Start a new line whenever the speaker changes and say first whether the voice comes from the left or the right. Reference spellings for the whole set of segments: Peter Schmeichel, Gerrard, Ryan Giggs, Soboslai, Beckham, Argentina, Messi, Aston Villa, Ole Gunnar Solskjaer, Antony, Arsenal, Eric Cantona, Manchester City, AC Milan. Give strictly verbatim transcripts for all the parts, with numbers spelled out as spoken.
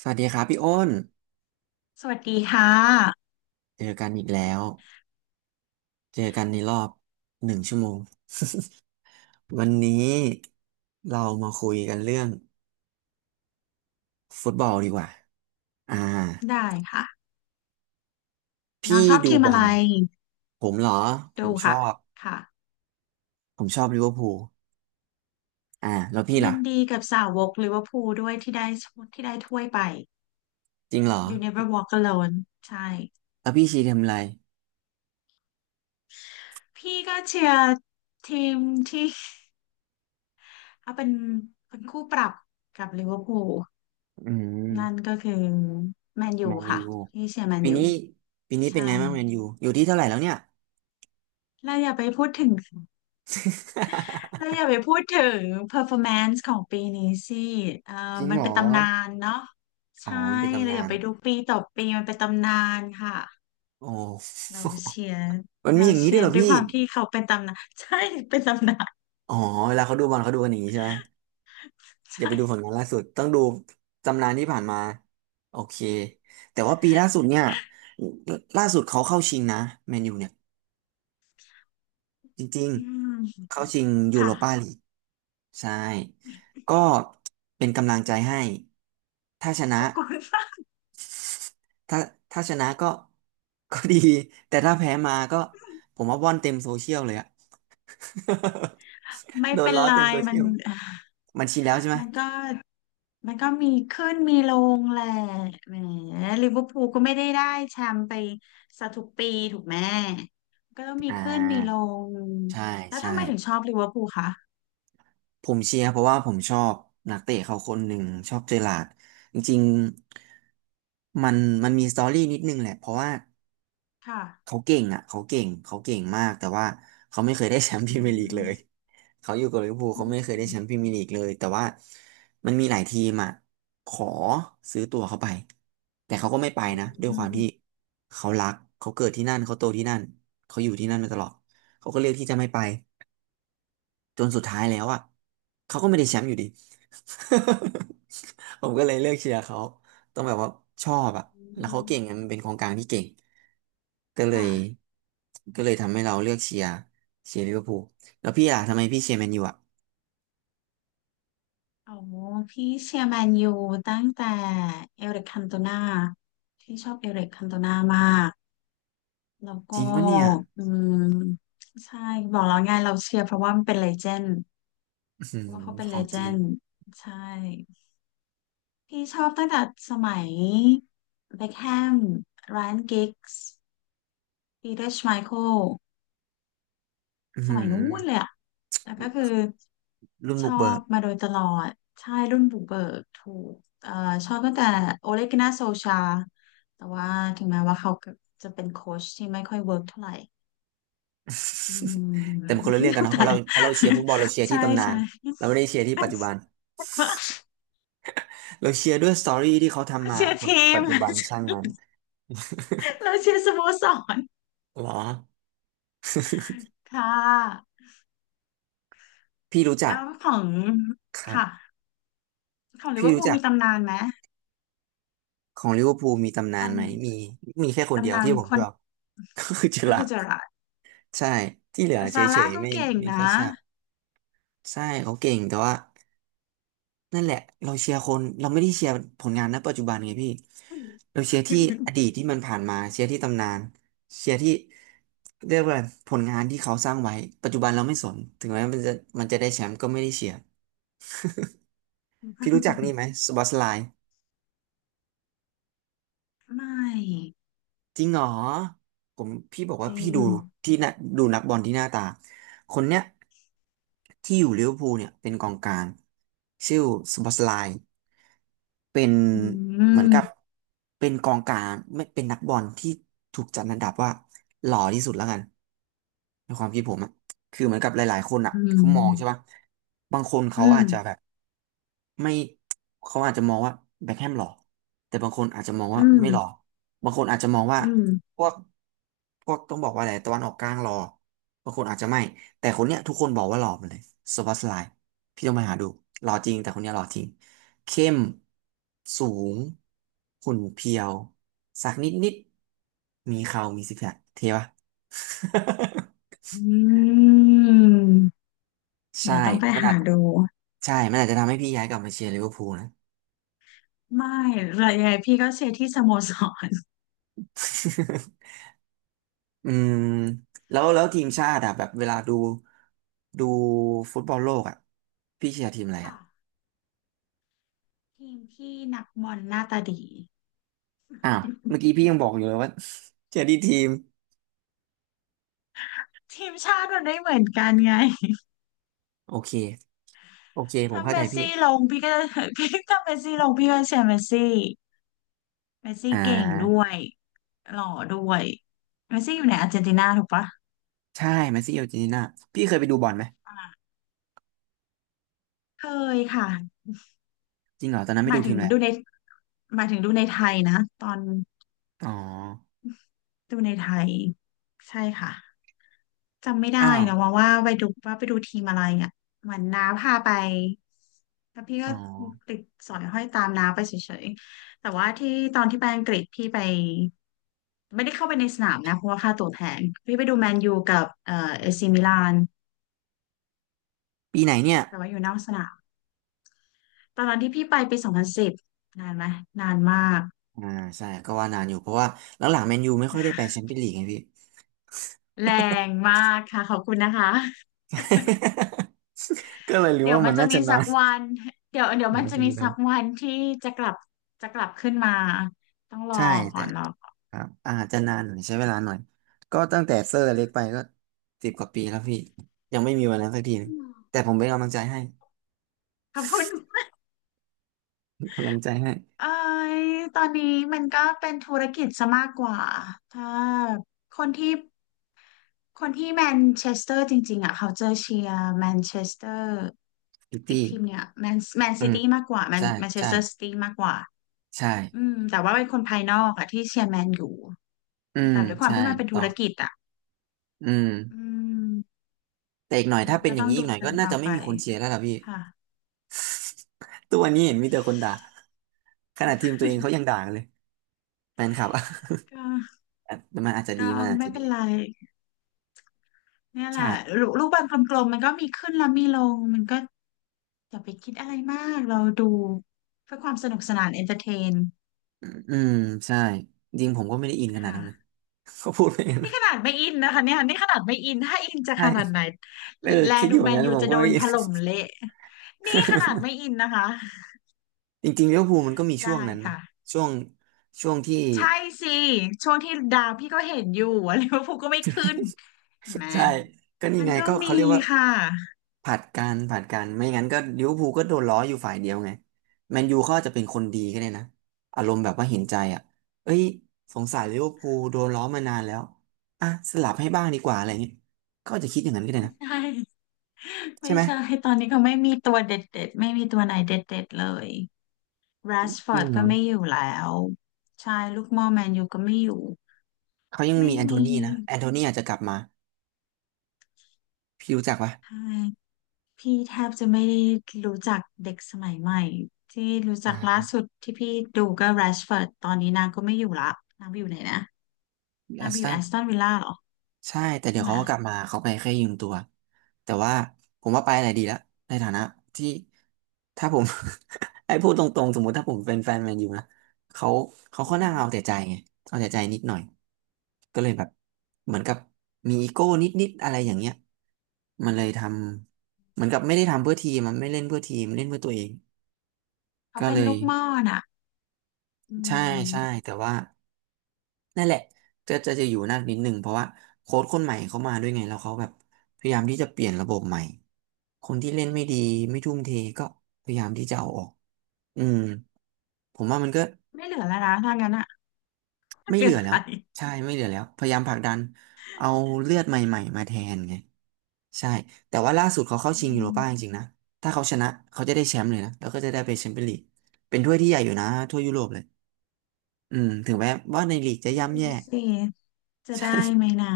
right: สวัสดีครับพี่อ้น
left: สวัสดีค่ะ
right: เจอกันอีกแล้วเจอกันในรอบหนึ่งชั่วโมงวันนี้เรามาคุยกันเรื่องฟุตบอลดีกว่าอ่า
left: ได้ค่ะน้
right: พี่
left: องชอบ
right: ดู
left: ทีม
right: บอ
left: อะไร
right: ลผมเหรอผ
left: ดู
right: มชอ
left: ค่ะ
right: บ
left: ค่ะ
right: ผมชอบลิเวอร์พูลอ่าแล้วพี่
left: ยิ
right: ล่ะ
left: นดีกับสาวกลิเวอร์พูลด้วยที่ได้ที่ได้ถ้วยไป
right: จริงเหรอ
left: You Never Walk Alone ใช่
right: แล้วพี่ชีทำอะไร
left: พี่ก็เชียร์ทีมที่ เอาเป็นเป็นคู่ปรับกับลิเวอร์พูล
right: อื
left: นั่น
right: ม
left: ก็คือแมนยู
right: แมนยู
left: ค่ะพี่เชียร์แมน
right: ปี
left: ยู
right: นี้ปีนี้เป็
left: ใช่
right: นไงบ้างแมนยูอยู่ที่เท่าไหร่แล้วเนี่ย
left: แล้วอย่าไปพูดถึง เธอ อย่าไปพูดถึง performance ของปีนี้สิเอ่อ
right: จริง
left: มัน
right: เหร
left: เป็
right: อ
left: นตำนานเนาะ
right: อ๋อ
left: ใช่
right: มันเป็นตำ
left: เรา
right: นา
left: อย่า
right: น
left: ไปดูปีต่อปีมันเป็นตำนานค่ะ
right: โอ้
left: เราเชียร์
right: มันมี
left: เรา
right: อย่างนี้
left: เชี
right: ด้ว
left: ย
right: ยเห
left: ร์
right: รอ
left: ด้วยค
right: พี่
left: วามที่เขาเป็นตำนาน ใช่เป็นตำนาน
right: อ๋อเวลาเขาดูบอลเขาดูกันอย่างนี้ใช่ไหมอย่าไปดูผล
left: ใช่
right: งานล่าสุดต้องดูตำนานที่ผ่านมาโอเคแต่ว่าปีล่าสุดเนี่ยล่าสุดเขาเข้าชิงนะแมนยูเนี่ยจริง
left: อื
right: ๆ
left: ม
right: เข้าชิงยูโรปา
left: ค่ะ
right: ลีกใช่ก็เป็นกำลังใจให้ถ้าช
left: ข
right: นะ
left: อบคุณมาก
right: ถ้าถ้าชนะก็ก็ดีแต่ถ้าแพ้มาก็ผมว่าว่อนเต็มโซเชียลเลยอะ
left: ไม่
right: โดน
left: เป็น
right: ล้อ
left: ไร
right: เต็มโซ
left: มั
right: เชี
left: น
right: ยลมันชินแล้วใช่ไหม
left: มันก็ มันก็มีขึ้นมีลงแหละแหมลิเวอร์พูลก็ไม่ได้ได้แชมป์ไปซะทุกปีถูกไหมก็ต้องมี
right: อ่
left: ขึ้นมีล
right: า
left: ง
right: ใช่
left: แล้ว
right: ใช่
left: ทำไมถึงชอบลิเวอร์พูลคะ
right: ผมเชียร์เพราะว่าผมชอบนักเตะเขาคนหนึ่งชอบเจอร์ราร์ดจริงๆมันมันมีสตอรี่นิดนึงแหละเพราะว่า
left: ค่ะ
right: เขาเก่งอ่ะเขาเก่งเขาเก่งมากแต่ว่าเขาไม่เคยได้แชมป์พ
left: อื
right: รีเมียร์ลีกเลย
left: ม
right: เขาอยู่กับลิเวอร์พูล
left: อื
right: เขาไม่เคยได้แชมป์พรี
left: ม
right: เมียร์ลีกเลยแต่ว่ามันมีหลายทีมอ่ะขอซื้อตัวเขาไปแต่เขาก็ไม่ไป
left: อืม
right: นะด้วย
left: อื
right: ความที่
left: ม
right: เขารักเขาเกิดที่นั่นเขาโตที่นั่นเขาอยู่ที่นั่นมาตลอดเขาก็เลือกที่จะไม่ไป จนสุดท้ายแล้วอ่ะเขาก็ไม่ได้แชมป์อยู่ดี ผมก็เลยเลือกเชียร์เขาต้องแบบว่าชอบอ่ะ
left: อื
right: แล้วเขา
left: ม
right: เก่งอะมันเป็นกองกลางที่เก่งก็เลย
left: ค่ะ
right: ก็เลยทำให้เราเลือกเชียร์เชียร์ลิเวอร์พูลแล้วพี่อ่ะทำไมพี่เชียร์แมนยูอ่ะ
left: โอ้พี่เชียร์แมนยูตั้งแต่เอริกคันโตนาที่ชอบเอริกคันโตนามากแล้ว
right: จ
left: ก็
right: ริงปะเนี่ย
left: อืมใช่บอกแล้วไงเราเชียร์เพราะว่ามันเป็นเลเจนด์
right: อือหื
left: เพ
right: อ
left: ราะว่าเขาเป็น
right: ข
left: เล
right: อง
left: เจ
right: จริง
left: นด์ใช่ พี่ชอบตั้งแต่สมัยเบ็คแฮมไรอันกิกส์ปีเตอร์ชไมเคิล
right: อือ
left: ส
right: หือ
left: มัยนู้นเลยอะแต่ก็คือ
right: รุ่น
left: ช
right: บุ
left: อ
right: กเบิ
left: บ
right: ก
left: มาโดยตลอดใช่รุ่นบุกเบิกถูกเอ่อชอบตั้งแต่โอเลกินาโซชาแต่ว่าถึงแม้ว่าเขาจะเป็นโค้ชที่ไม่ค่อยเวิร์กเท่าไหร่อืม
right: แต่มันคนละเรื่องกัน เนาะเพ
left: แต่
right: ราะเราเพราะเราเชียร์ฟุตบอลเราเชีย ร์
left: ใช่
right: ที่ตำนา
left: ใช่
right: นเราไม่ได้เชียร์ที่ปัจจุบัน
left: แต่ว่า
right: เราเชียร์ด้วยสตอรี่ที่เขาทำมา
left: เชียร์
right: ผลงา
left: ที
right: นปั
left: ม
right: จจุบันช่างมัน
left: เราเชียร์สโมสร
right: เหรอ
left: ค่ะ
right: พี่รู้จั
left: แล้
right: ก
left: วของ
right: ครั
left: ค่ะ
right: บ
left: ของลิเว
right: พี่
left: อร์
right: รู้
left: พูล
right: จัก
left: มีตำนานไหม
right: ของลิเวอร์พูลมีตำนานไหมมี
left: ต
right: มีแค่ค
left: ำ
right: นเดีย
left: ตำ
right: ว
left: นาน
right: ที่ผม
left: ค
right: ช
left: น
right: อบ ก็คือเจอร์
left: ก็
right: รา
left: คื
right: ร์
left: อ
right: ด
left: เจอราร์ด
right: ใช่ที่เหลือ
left: แต่
right: เฉ
left: ซาร่า
right: ยๆ
left: ก็
right: ไม่
left: เก่ง
right: ไม่ค่อย
left: นะ
right: ชอบใช่เขาเก่งแต่ว่านั่นแหละเราเชียร์คนเราไม่ได้เชียร์ผลงานณปัจจุบันไงพี่เราเชียร์ที่อดีตที่มันผ่านมาเชียร์ที่ตำนานเชียร์ที่เรียกว่าผลงานที่เขาสร้างไว้ปัจจุบันเราไม่สนถึงแม้มันจะมันจะได้แชมป์ก็ไม่ได้เชียร์พี่รู้จักนี่ไห มสบอสไลน์
left: ไม่
right: จริงเหรอผมพี่บอก
left: จ
right: ว่า
left: ริ
right: พี่
left: ง
right: ดูที่น่ะดูนักบอลที่หน้าตาคนเนี้ยที่อยู่ลิเวอร์พูลเนี่ยเป็นกองกลางชื่อสบอสไลน์เป็น
left: อื
right: เหมือนกับ
left: ม
right: เป็นกองกลางไม่เป็นนักบอลที่ถูกจัดอันดับว่าหล่อที่สุดแล้วกันในความคิดผมอะ คือเหมือนกับหลายๆคนอ่ะ
left: อื
right: เขามองใช่ปะ
left: ม
right: บางคนเขา
left: อืม
right: อาจจะแบบไม่เขาอาจจะมองว่าแบ็คแฮมหล่อแต่บางคนอาจจะมองว่า
left: อืม
right: ไม่หล่อบางคนอาจจะมองว่า
left: อืม
right: พวกพวกต้องบอกว่าอะไรตะวันออกกลางหล่อบางคนอาจจะไม่แต่คนเนี้ยทุกคนบอกว่าหล่อหมดเลยโซบาสไลน์พี่ต้องไปหาดูหล่อจริงแต่คนเนี้ยหล่อจริงเข้มสูงหุ่นเพรียวสักนิดนิดมีเขามีซิกแพคเท่ปะ
left: อืม
right: ใช่
left: เดี๋ยวต้องไป
right: มัน
left: หา
right: อาจ
left: ดู
right: ใช่มันอาจจะทำให้พี่ย้ายกลับมาเชียร์ลิเวอร์พูลนะ
left: ไม่ระยะพี่ก็เชียร์ที่สโมสร
right: อืมแล้วแล้วทีมชาติอะแบบเวลาดูดูฟุตบอลโลกอะพี่เชียร์ทีมอะไรอะ
left: ค่ะทีมที่นักบอลหน้าตาดี
right: อ้าวเมื่อ กี้พี่ยังบอกอยู่เลยว่า เชียร์ที่ทีม
left: ทีมชาติมันไม่เหมือนกันไง
right: โอเคโอเคผม
left: ถ้า
right: เข้า
left: เม
right: ใจ
left: ส
right: พี่
left: ซี่ลงพี่ก็จะ พี่ถ้าเมสซี่ลง พี่ก็จะเชียร์เมสซี่เมสซี่
right: อ่
left: เก่งด้ว
right: า
left: ยหล่อด้วยเมสซี่อยู่ในอาร์เจนตินาถูกปะ
right: ใช่แมสซี่อาร์เจนตินาพี่เคยไปดูบอลไหม
left: อ่าเคยค่ะ
right: จริงเหรอตอนนั้น
left: ห
right: ไม่
left: มา
right: ดู
left: ยถึ
right: ที
left: ง
right: มอะไร
left: ดูในหมายถึงดูในไทยนะตอน
right: อ๋อ
left: ดูในไทยใช่ค่ะ จำไม่ได้
right: อ้าว
left: นะว่าว่าไปดูว่าไปดูทีมอะไรอ่ะเหมือนน้าพาไปแล้วพี่ก็
right: อ๋อ
left: ติดสอยห้อยตามน้าไปเฉยๆแต่ว่าที่ตอนที่ไปอังกฤษพี่ไปไม่ได้เข้าไปในสนามนะเพราะว่าค่าตั๋วแพงพี่ไปดูแมนยูกับเอ่อเอซีมิลาน
right: ปีไหนเนี่ย
left: แต่ว่าอยู่นอกสนามตอนนั้นที่พี่ไปปีสองพันสิบนานไหมนานมาก
right: อ่าใช่ก็ว่านานอยู่เพราะว่าหลังๆแมนยูไม่ค่อยได้ไปแช มเปี้ยนลีกไงพี่
left: แรงมากค่ะขอบคุณนะคะ
right: ก็เลยรู้
left: เดี๋ยว
right: ว่า
left: มั
right: มั
left: น
right: น
left: จะ
right: น่า
left: มี
right: จะ
left: สั
right: นา
left: ก
right: น
left: วันเดี๋ยวเดี๋ยว
right: อ๋อ
left: มัน
right: มัน
left: จะ
right: จะ
left: มี
right: มีทั้
left: สั
right: ง
left: กวันที่จะกลับจะกลับขึ้นมาต้องรอ
right: ใช่
left: ก่อ
right: แต่
left: นรอก่อน
right: ครับอาจจะนานหน่อยใช้เวลาหน่อยก็ตั้งแต่เซอร์เล็กไปก็สิบกว่าปีแล้วพี่ยังไม่มีวันนั้นสักทีหนึ
left: อื
right: ง
left: ม
right: แต่ผมเป็นกำลังใจให้
left: ขอบคุณ
right: เป็นกำลังใจให้
left: เอ้ยตอนนี้มันก็เป็นธุรกิจซะมากกว่าถ้าคนที่คนที่แมนเชสเตอร์จริงๆอ่ะเขาจะเชียร์แมนเชสเตอร์
right: พิต
left: อีก
right: ตี้
left: ทีมเนี่ยแมนแมน
right: อื
left: ซิ
right: ม
left: ตี้มากกว่าแมน
right: ใช่
left: แมนเช
right: ใช่
left: สเตอร์ซิตี้มากกว่า
right: ใช่
left: อืมแต่ว่าเป็นคนภายนอกอะที่เชียร์แมนอยู่
right: อืม
left: แต่ด้วยความ
right: ใช่
left: ที่มันเป็น
right: ต่
left: ธุ
right: อ
left: รกิจอะ
right: อืม
left: อืม
right: แต่อีกหน่อย
left: มั
right: ถ้า
left: น
right: เป็น
left: ก็
right: อย่า
left: ต้
right: ง
left: อง
right: นี้อี
left: ดู
right: กหน่อย
left: กั
right: ก็
left: น
right: น่า
left: ต่อ
right: จะไม่
left: ไป
right: มีคนเชียร์แล้วล่ะพี่
left: ค่ะ
right: ตัวนนี้เห็นมีแต่คนด่าขนาดทีมตัวเองเขายังด่ากันเลยแฟนคลับอะ
left: ก็
right: แต่มันอาจจะ
left: ก็
right: ดีมันอาจ
left: ไม่
right: จะดี
left: เป็นไรเนี่ยแหละ
right: ใช่
left: ลูลูกบอลกลมๆมันก็มีขึ้นแล้วมีลงมันก็อย่าไปคิดอะไรมากเราดูเพื่อความสนุกสนานเอนเตอร์เทน
right: อืมใช่จริงผมก็ไม่ได้อินขนาดนั้นนะ
left: ค่ะ
right: ก็พูดไปอย่างนั้น
left: นี่
right: นะ
left: ขนาดไม่อินนะคะเนี่ยนี่ขนาดไม่อินถ้าอินจะ
right: ใช่
left: ขนาดไหน
right: เออ
left: แล
right: คิดอ
left: ดู
right: ยู่เห
left: แม
right: มือน
left: น
right: กัน
left: ยู
right: ผม
left: จะ
right: ก็
left: โด
right: ไม่
left: น
right: อิ
left: ถ
right: น
left: ล่มเละนี่ขนาดไม่ อินนะคะ
right: จริงๆลิเวอร์พูลมันก็มีช่วง
left: ได้
right: นั้นนะ
left: ค่ะ
right: ช่วงช่วงที่
left: ใช่สิช่วงที่ดาวพี่ก็เห็นอยู่ ว่าลิเวอร์พูลก็ไม่ขึ้นเห็นไหม
right: ใช่ก็นี่
left: มัน
right: ไง
left: ก็
right: ก็
left: มี
right: เขาเรียกว่า
left: ค่ะ
right: ผลัดกันผลัดกันไม่งั้นก็ลิเวอร์พูลก็โดนล้ออยู่ฝ่ายเดียวไงแมนยูเขาอาจจะเป็นคนดีก็ได้นะอารมณ์แบบว่าเห็นใจอ่ะเอ้ยสงสารลิเวอร์พูลโดนล้อมานานแล้วอ่ะสลับให้บ้างดีกว่าอะไรเงี้ยก็อาจจะคิดอย่างนั้นก็ได้นะ
left: ใช่ไม่
right: ใช่ไหม
left: ใช่ตอนนี้ก็ไม่มีตัวเด็ดๆไม่มีตัวไหนเด็ดๆเลย r ร s ฟ
right: จ
left: อ
right: ริง
left: ร์ด
right: เหร
left: ก็
right: อ
left: ไม่อยู่แล้วใช่ลูกหม่อแมนยูก็ไม่อยู่
right: เขายัง
left: ไม่
right: มีแอนโท
left: มี
right: นีนะแอนโทนีอาจจะกลับมาพี่รู้จักปะ
left: ใช่พี่แทบจะไม่ได้รู้จักเด็กสมัยใหม่ที่รู้
right: อ่
left: จักล่าสุ
right: า
left: ดที่พี่ดูก็ r ร s ฟอร์ดตอนนี้นางก็ไม่อยู่ละนางไปอยู่ไหนนะนา
right: อา
left: ง
right: ร์
left: ไป
right: เซ
left: อ
right: น
left: ยู่
right: อ
left: แอ
right: ล
left: สตันวิลล่าเหรอ
right: ใช่แต่
left: ใช่
right: เดี๋ยว
left: ไหม
right: เขาก็กลับมาเขาไปแค่ยืมตัวแต่ว่าผมว่าไปอะไรดีแล้วในฐานะที่ถ้าผม ไอ้พูดตรงๆสมมุติถ้าผมเป็นแฟนแมนยูนะเขาเขา
left: อื
right: ค่อนข้างเอาแต่
left: ม
right: ใจไงเอาแต่ใจนิดหน่อยก็เลยแบบเหมือนกับมีอีโก้นิดๆอะไรอย่างเงี้ยมันเลยทำเหมือนกับไม่ได้ทำเพื่อทีมมันไม่เล่นเพื่อทีมเล่นเพื่อตัวเอง
left: เขา
right: ก็
left: เป็
right: เล
left: น
right: ย
left: ลูกหม่อน่ะอื
right: ใช่ใช่
left: ม
right: แต่ว่า นั่นแหละจะจะจะอยู่นั่นนิดนึงเพราะว่าโค้ชคนใหม่เขามาด้วยไงแล้วเขาแบบพยายามที่จะเปลี่ยนระบบใหม่คนที่เล่นไม่ดีไม่ทุ่มเทก็พยายามที่จะเอาออกอืมผมว่ามันก็
left: ไม่เหลือแล้วนะถ้างั้นอ่ะ
right: ไม่
left: เหลื
right: เหลื
left: อ
right: อ
left: ใค
right: แล้
left: ร
right: วใช่ไม่เหลือแล้วพยายามผลักดันเอาเลือดใหม่ๆมาแทนไงใช่แต่ว่าล่าสุดเขาเข้า
left: อื
right: ชิงยูโรป้าจ
left: ม
right: ริงๆนะถ้าเขาชนะเขาจะได้แชมป์เลยนะแล้วก็จะได้ไปแชมเปี้ยนลีกเป็นถ้วยที่ใหญ่อยู่นะถ้วยยุโรปเลยอืมถึงแม้ว่าในลีกจะ
left: ไม่
right: ย่ำแย่
left: รู้สิ จะ
right: ใช่
left: ได้ไหมนะ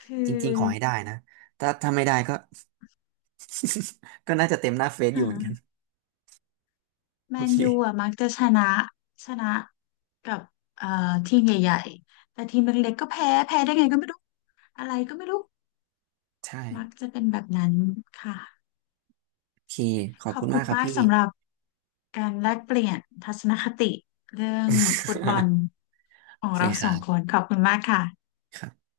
left: คื
right: จริงๆขอ
left: อ
right: ให้ได้นะ ถ้าถ้าไม่ได้ก็ ก็น่าจะเต็มหน้าเฟซอยู่เหมือนกัน
left: ฮะแม
right: โอ
left: นยูอ่ะ
right: เค
left: มักจะชนะชนะกับเอ่อทีมใหญ่ๆแต่ทีมเล็กๆก็แพ้แพ้ได้ไงก็ไม่รู้อะไรก็ไม่รู้
right: ใช่
left: มักจะเป็นแบบนั้นค่ะ
right: โอเคขอ
left: ข
right: บ
left: อ
right: คุ
left: บ
right: ณ
left: คุ
right: มา
left: ณ
right: กครับ
left: มาก
right: พี่
left: สำหรับการแลกเปลี่ยนทัศนคติเรื่องฟุตบอล ขอ
right: โอ
left: ง
right: เค
left: เรา
right: ค
left: สอ
right: รั
left: งค
right: บ
left: นขอบคุณมากค่ะ
right: ครับ